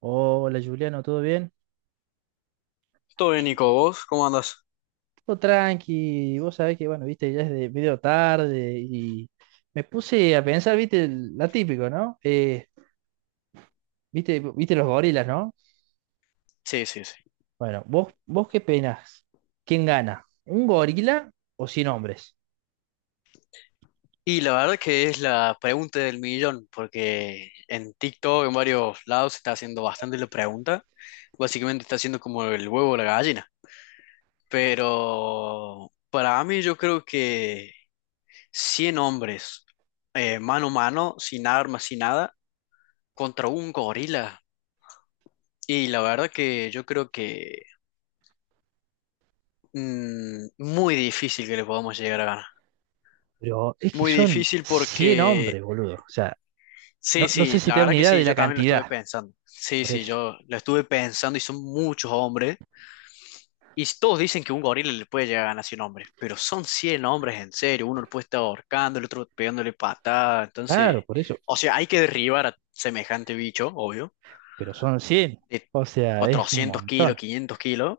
Hola Juliano, ¿todo bien? Todo bien, Nico, ¿vos cómo andás? Todo tranqui, vos sabés que, bueno, viste, ya es de medio tarde y me puse a pensar, viste, la típico, ¿no? Viste los gorilas, ¿no? Sí, sí, sí. Bueno, vos qué penás, ¿quién gana? ¿Un gorila o 100 hombres? Y la verdad que es la pregunta del millón, porque en TikTok, en varios lados, se está haciendo bastante la pregunta. Básicamente está haciendo como el huevo o la gallina. Pero para mí yo creo que 100 hombres, mano a mano, sin armas, sin nada, contra un gorila. Y la verdad que yo creo que muy difícil que le podamos llegar a ganar. Pero es que Muy son difícil 100 porque. hombres, boludo. O sea, Sí, no sé sí, si la te da verdad una que idea de sí, la yo también lo estuve cantidad, pensando. Sí, por sí, eso. yo lo estuve pensando y son muchos hombres. Y todos dicen que un gorila le puede llegar a ganar 100 hombres, pero son 100 hombres en serio. Uno lo puede estar ahorcando, el otro pegándole patada. Entonces, Claro, por eso, o sea, hay que derribar a semejante bicho, obvio, pero son 100. de O sea, es un 400 kilos, montón. 500 kilos,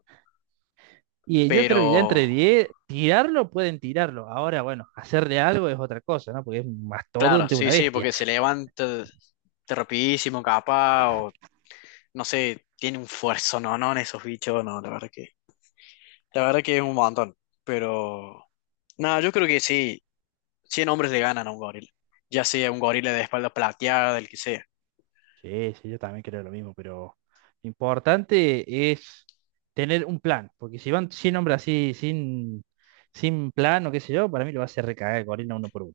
Y yo creo que ya entre pero 10 tirarlo pueden tirarlo. Ahora, bueno, hacerle algo es otra cosa, ¿no? Porque es un claro, mastodonte, una sí, sí, bestia. porque se levanta de rapidísimo, capaz, o no sé, tiene un fuerzo, no, no, en esos bichos, no, la verdad que es un montón, pero, nada, yo creo que sí, 100 hombres le ganan a un gorila, ya sea un gorila de espalda plateada, el que sea. Sí, sí, yo también creo lo mismo, pero lo importante es tener un plan. Porque si van 100 hombres así, sin plan o qué sé yo, para mí lo va a hacer recagar el gorila uno por uno.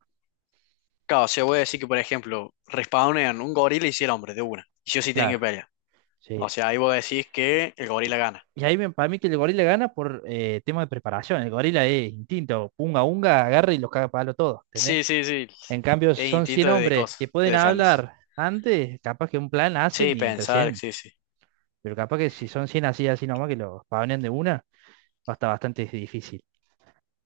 Claro, o sea, voy a decir que, por ejemplo, respawnean un gorila y 100 hombres de una, y sí o sí tienen que Claro, pelear. sí. O sea, ahí vos decís que el Y, gorila gana. y ahí para mí que el gorila gana por tema de preparación. El gorila es instinto, unga unga, agarra y los caga a palo todo, ¿entendés? Sí, sí, sí, En cambio, es son instinto 100 de hombres que cosas, de pueden defenderse. hablar antes, capaz que un plan hacen Sí, y entre pensar, 100. sí, sí. Pero capaz que si son 100 así, así nomás, que los pavnen de una, va a estar bastante difícil.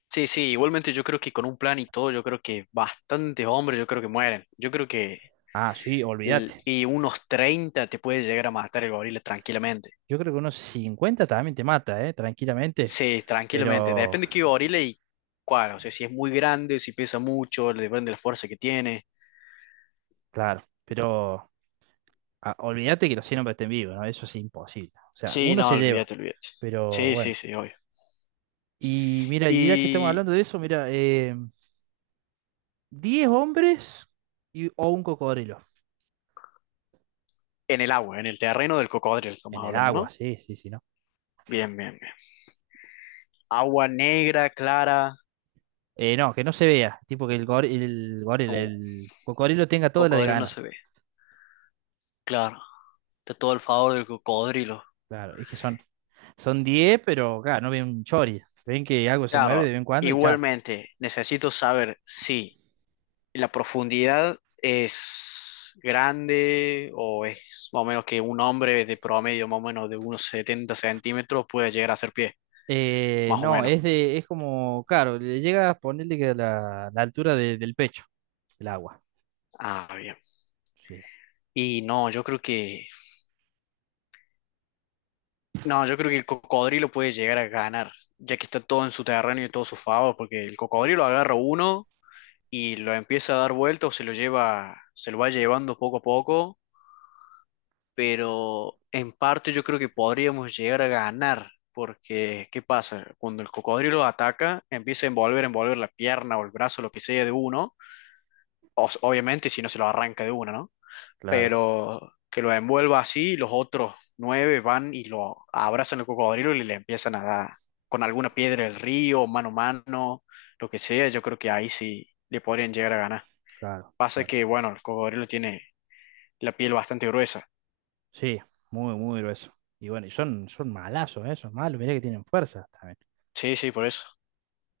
Sí, sí, igualmente yo creo que con un plan y todo, yo creo que bastantes hombres, yo creo que mueren. Yo creo que Ah, sí, olvídate. y unos 30 te puede llegar a matar el gorila tranquilamente. Yo creo que unos 50 también te mata, ¿eh? Tranquilamente. Sí, tranquilamente. Pero, Depende de qué gorila y cuál. O sea, si es muy grande, si pesa mucho, le depende de la fuerza que tiene. claro, pero ah, olvídate que los 100 hombres estén vivos, ¿no? Eso es imposible. O sea, Sí, uno no, se lleva, olvídate, olvídate. pero Sí, sí, bueno. sí, obvio. Y mira, y ya que estamos Y hablando de eso, mira, 10 hombres o un cocodrilo. en el agua, en el terreno del cocodrilo estamos En el hablando, agua, ¿no? sí, sí, sí, ¿no? Bien, bien, bien. Agua negra, clara. No, que no se vea. Tipo que Uh, el cocodrilo tenga toda la de cocodrilo no ganar. se ve. Claro, está todo el favor del cocodrilo. Claro, es que son 10 pero claro, no ven un chori. Ven que algo se mueve Claro, de vez en cuando y chao. igualmente necesito saber si la profundidad es grande o es más o menos que un hombre de promedio más o menos de unos 70 centímetros puede llegar a hacer pie, más o No, menos. Es como, claro, le llega a ponerle que la altura del pecho, el agua. Ah, bien. Sí, Y no, yo creo que no, yo creo que el cocodrilo puede llegar a ganar, ya que está todo en su terreno y todo su favor, porque el cocodrilo agarra uno y lo empieza a dar vueltas o se lo lleva, se lo va llevando poco a poco pero en parte yo creo que podríamos llegar a ganar, porque ¿qué pasa? Cuando el cocodrilo ataca, empieza a envolver, envolver la pierna o el brazo, lo que sea de uno, obviamente si no se lo arranca de uno, ¿no? claro, Pero que lo envuelva así, los otros nueve van y lo abrazan al cocodrilo y le empiezan a dar con alguna piedra del río, mano a mano, lo que sea, yo creo que ahí sí le podrían llegar a ganar. claro, Pasa claro. que, bueno, el cocodrilo tiene la piel bastante gruesa. Sí, muy, muy grueso. Y bueno, y son, son malazos, son malos, mirá que tienen fuerza también. Sí, sí, por eso.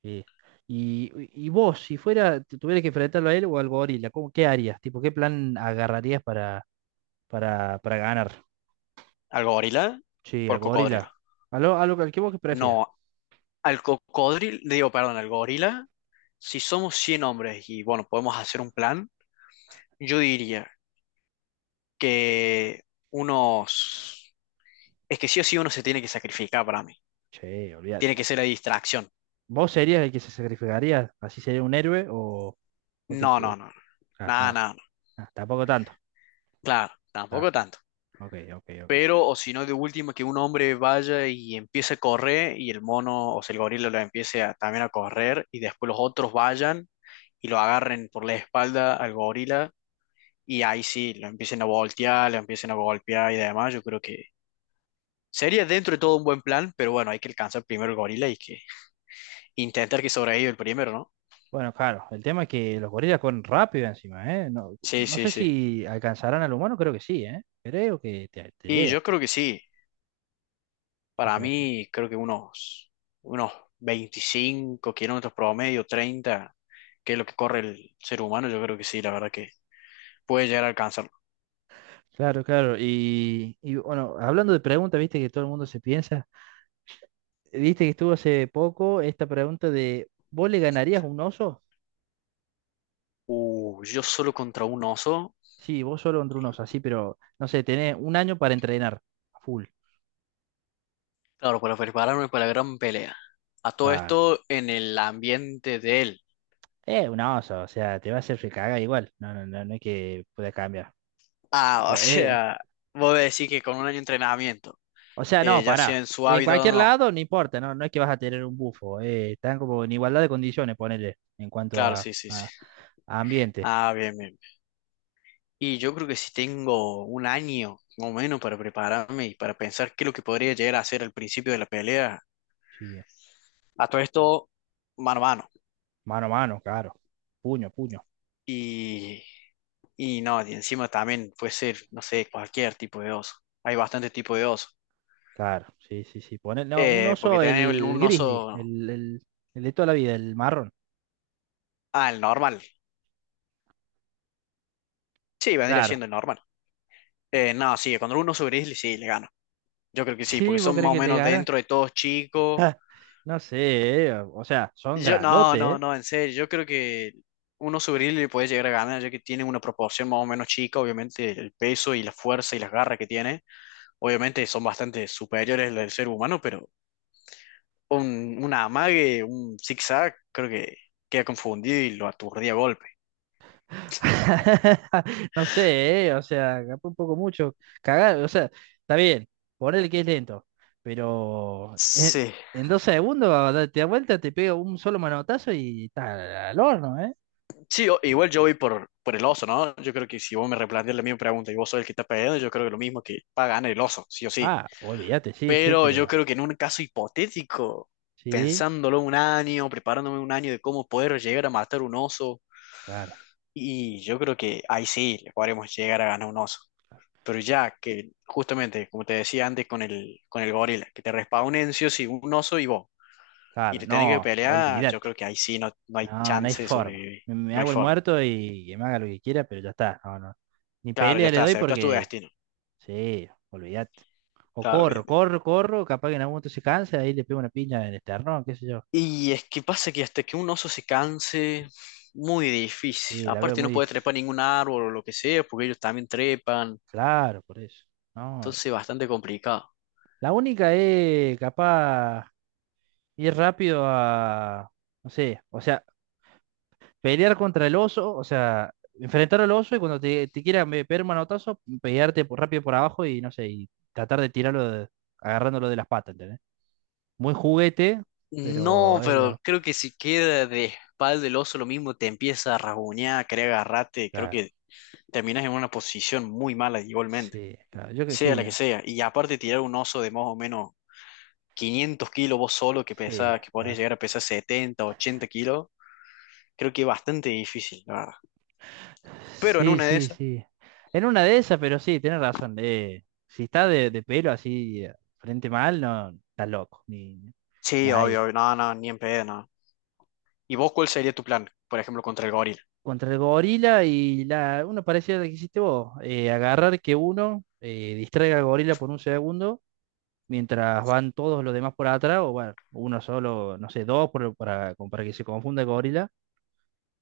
Sí. Y, y vos, si fuera, te tuvieras que enfrentarlo a él o al gorila, ¿cómo, qué harías? Tipo, ¿qué plan agarrarías para, para ganar? Al gorila Sí, o al al cocodrilo. gorila. A lo, al que vos que prefieras. No, al cocodrilo, digo, perdón, al gorila, si somos 100 hombres y bueno, podemos hacer un plan, yo diría que unos... Es que sí o sí uno se tiene que sacrificar para mí. Sí, Tiene olvídate. que ser la distracción. ¿Vos serías el que se sacrificaría? ¿Así sería un héroe? ¿O, o te- No, eh, no, no. No. Ah, Nada, no. nada, no. Ah, tampoco tanto. Claro, Ah, tampoco tanto. ok, ok, ok. Pero, o si no, de última, que un hombre vaya y empiece a correr y el mono, o sea, el gorila lo empiece también a correr y después los otros vayan y lo agarren por la espalda al gorila y ahí sí, lo empiecen a voltear, lo empiecen a golpear y demás, yo creo que sería dentro de todo un buen plan, pero bueno, hay que alcanzar primero el gorila y que intentar que sobreviva el primero, ¿no? Bueno, claro, el tema es que los gorilas corren rápido encima, ¿eh? No, Sí, no sí, sé sí. si alcanzarán al humano, creo que sí, ¿eh? Creo que te Y llega, yo creo que sí, si para se me mí creo que unos 25 kilómetros promedio, 30, que es lo que corre el ser humano, yo creo que sí, la verdad que puede llegar a alcanzarlo. Claro, claro. Y, bueno, hablando de preguntas, viste que todo el mundo se piensa. Viste que estuvo hace poco esta pregunta de, ¿vos le ganarías a un oso? Yo solo contra un oso, Sí, vos solo contra un oso, así, pero no sé, tenés un año para entrenar a full. claro, para prepararme para la gran pelea. A todo Claro. esto en el ambiente de él. Un oso, o sea, te va a hacer recaga igual. No, no, no, no es que pueda cambiar. Ah, o O, eh, sea, vos decís que con un año de entrenamiento, o sea, no, ya sea pará. en su En hábito o cualquier no. lado, no importa, no, no es que vas a tener un bufo. Están como en igualdad de condiciones, ponele, en cuanto Claro, sí, sí, sí. A ambiente. Ah, bien, bien. Y yo creo que si tengo un año o menos para prepararme y para pensar qué es lo que podría llegar a hacer al principio de la pelea, Sí. a todo esto, mano a mano. Mano a mano, claro. Puño, a puño. Y, y no, y encima también puede ser, no sé, cualquier tipo de oso. Hay bastante tipo de oso. Claro, sí, sí, sí. Pone, no, un Porque oso, tener el un grizzly, oso. El de toda la vida, el marrón. Ah, el normal. Sí, vendría Claro. siendo el normal. No, sí, cuando un oso gris, sí, le gano. Yo creo que sí, porque Sí, ¿vos son crees más o que le menos gana? dentro de todos chicos. No sé, o sea, son Yo, no, no, grandotes, eh. no, en serio, yo creo que uno sobre él le puede llegar a ganar, ya que tiene una proporción más o menos chica, obviamente el peso y la fuerza y las garras que tiene, obviamente son bastante superiores al del ser humano, pero un amague, un zigzag, creo que queda confundido y lo aturdía a golpe. No sé, o sea, capaz un poco mucho. Cagar, o sea, está bien, ponele que es lento, pero Sí, en dos segundos te da vuelta, te pega un solo manotazo y está al horno, ¿eh? sí, igual yo voy por el oso, ¿no? Yo creo que si vos me replanteas la misma pregunta y vos sos el que está peleando, yo creo que lo mismo que va a ganar el oso, sí o sí. Ah, olvídate, sí, sí, Pero yo pero creo que en un caso hipotético, sí, pensándolo un año, preparándome un año de cómo poder llegar a matar un oso, claro. y yo creo que ahí sí le podremos llegar a ganar un oso. Pero ya que justamente, como te decía antes con con el gorila, que te respawnen sí o sí un oso y vos, y Claro, te tenés que no, pelear, yo olvídate. creo que ahí sí no, no hay No, no hay chance de forma. sobrevivir, Me no hay hago el forma. muerto y que me haga lo que quiera, pero ya está. No, no. Ni Claro, ya pelea le está, doy aceptas tu porque, destino. sí, olvídate. O Claro, bien. corro, corro, corro, capaz que en algún momento se cansa, ahí le pego una piña en el esternón, qué sé yo. Y es que pasa que hasta que un oso se canse, muy difícil. Sí, la veo Aparte no muy puede trepar difícil. ningún árbol o lo que sea, porque ellos también trepan. Claro, por eso. No. Entonces bastante complicado. La única es capaz ir rápido a, no sé, o sea, pelear contra el oso, o sea, enfrentar al oso y cuando te quiera pegar un manotazo, pelearte rápido por abajo y no sé, y tratar de tirarlo agarrándolo de las patas, ¿entendés? Muy juguete, No, pero es pero lo. creo que si queda de espalda el oso lo mismo, te empieza a rasguñar, a querer agarrarte. Creo Claro, que terminas en una posición muy mala igualmente, sí, claro, yo que sea sí, la que ¿no? sea. Y aparte tirar un oso de más o menos 500 kilos vos solo, que Sí, pesa, que podés claro. llegar a pesar 70, 80 kilos, creo que es bastante difícil, la verdad. Pero en Sí, una de sí, esas... sí. En una de esas, pero sí, tenés razón. Eh, si está de pelo así, frente mal, no, está loco, ni Sí, ahí. obvio, obvio. No, no, ni en pedo, no. ¿Y vos cuál sería tu plan? Por ejemplo, contra el gorila. Contra el gorila y la, uno parecía lo que hiciste vos, agarrar que uno distraiga al gorila por un segundo mientras van todos los demás por atrás, o bueno, uno solo, no sé, dos para, como para que se confunda el gorila,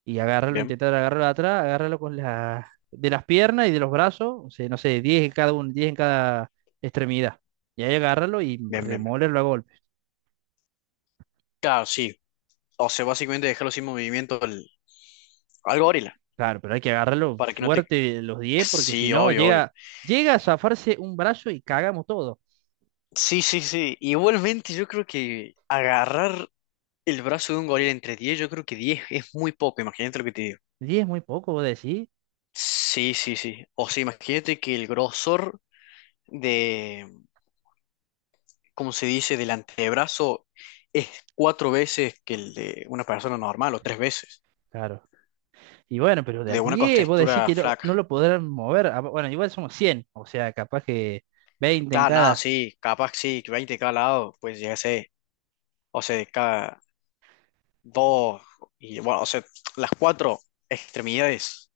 y agarrarlo, Bien, intentar agarrarlo atrás, agarrarlo con la, de las piernas y de los brazos, o sea, no sé, 10 en cada uno, 10 en cada extremidad. Y ahí agarrarlo y bien, bien. Bien. remolerlo a golpes. Claro, sí. O sea, básicamente dejarlo sin movimiento al, al gorila. Claro, pero hay que agarrarlo Para que no te. fuerte los diez porque si Sí, no obvio, obvio. llega, llega a zafarse un brazo y cagamos todo. Sí, sí, sí. Igualmente, yo creo que agarrar el brazo de un gorila entre 10 yo creo que 10 es muy poco. Imagínate lo que te digo. 10 es muy poco, vos decís. Sí, sí, sí. O sea, imagínate que el grosor de. Como se dice, del antebrazo es cuatro veces que el de una persona normal o tres veces, Claro. Y bueno, pero de a de una 10, vos decís contextura que no, flaca. no lo podrán mover. Ah, bueno, igual somos 100 o sea, capaz que 20 en Claro, nada, cada. sí, capaz sí, que 20 de cada lado, pues ya sé, o sea, de cada dos, y bueno, o sea, las cuatro extremidades,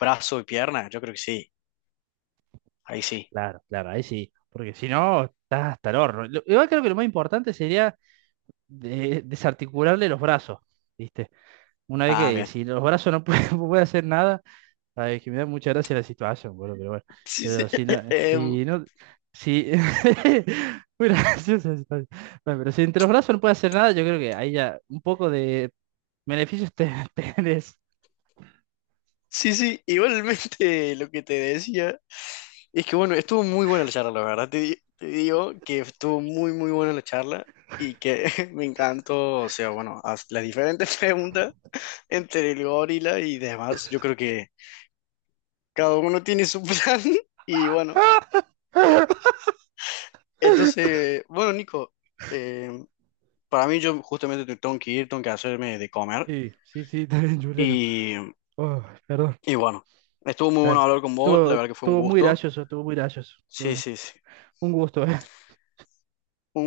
brazo y pierna, yo creo que sí, ahí sí. Claro, claro, ahí sí. Porque si no, estás hasta el horno. Igual creo que lo más importante sería desarticularle los brazos, ¿viste? Una vez Ah, que bien. si los brazos no pueden, hacer nada, ay, es que me da mucha gracia la situación, boludo, pero bueno. Sí, sí, Pero si no, em, si no, si. Muy graciosa la situación. Bueno, pero si entre los brazos no puede hacer nada, yo creo que ahí ya un poco de beneficios te tenés. sí, sí, igualmente lo que te decía. Es que bueno, estuvo muy buena la charla, la verdad. Te, te digo que estuvo muy, muy buena la charla y que me encantó, o sea, bueno, haz las diferentes preguntas entre el gorila y demás. Yo creo que cada uno tiene su plan y bueno, entonces, bueno, Nico, eh, para mí yo justamente tengo que ir, tengo que hacerme de comer Sí, sí, sí, está bien, chulero. y, Oh, perdón. y bueno, estuvo muy Dale. bueno hablar con vos, Estuvo, la verdad que fue un estuvo muy gusto. gracioso, estuvo muy gracioso. Sí, Bueno, sí, sí. un gusto, Un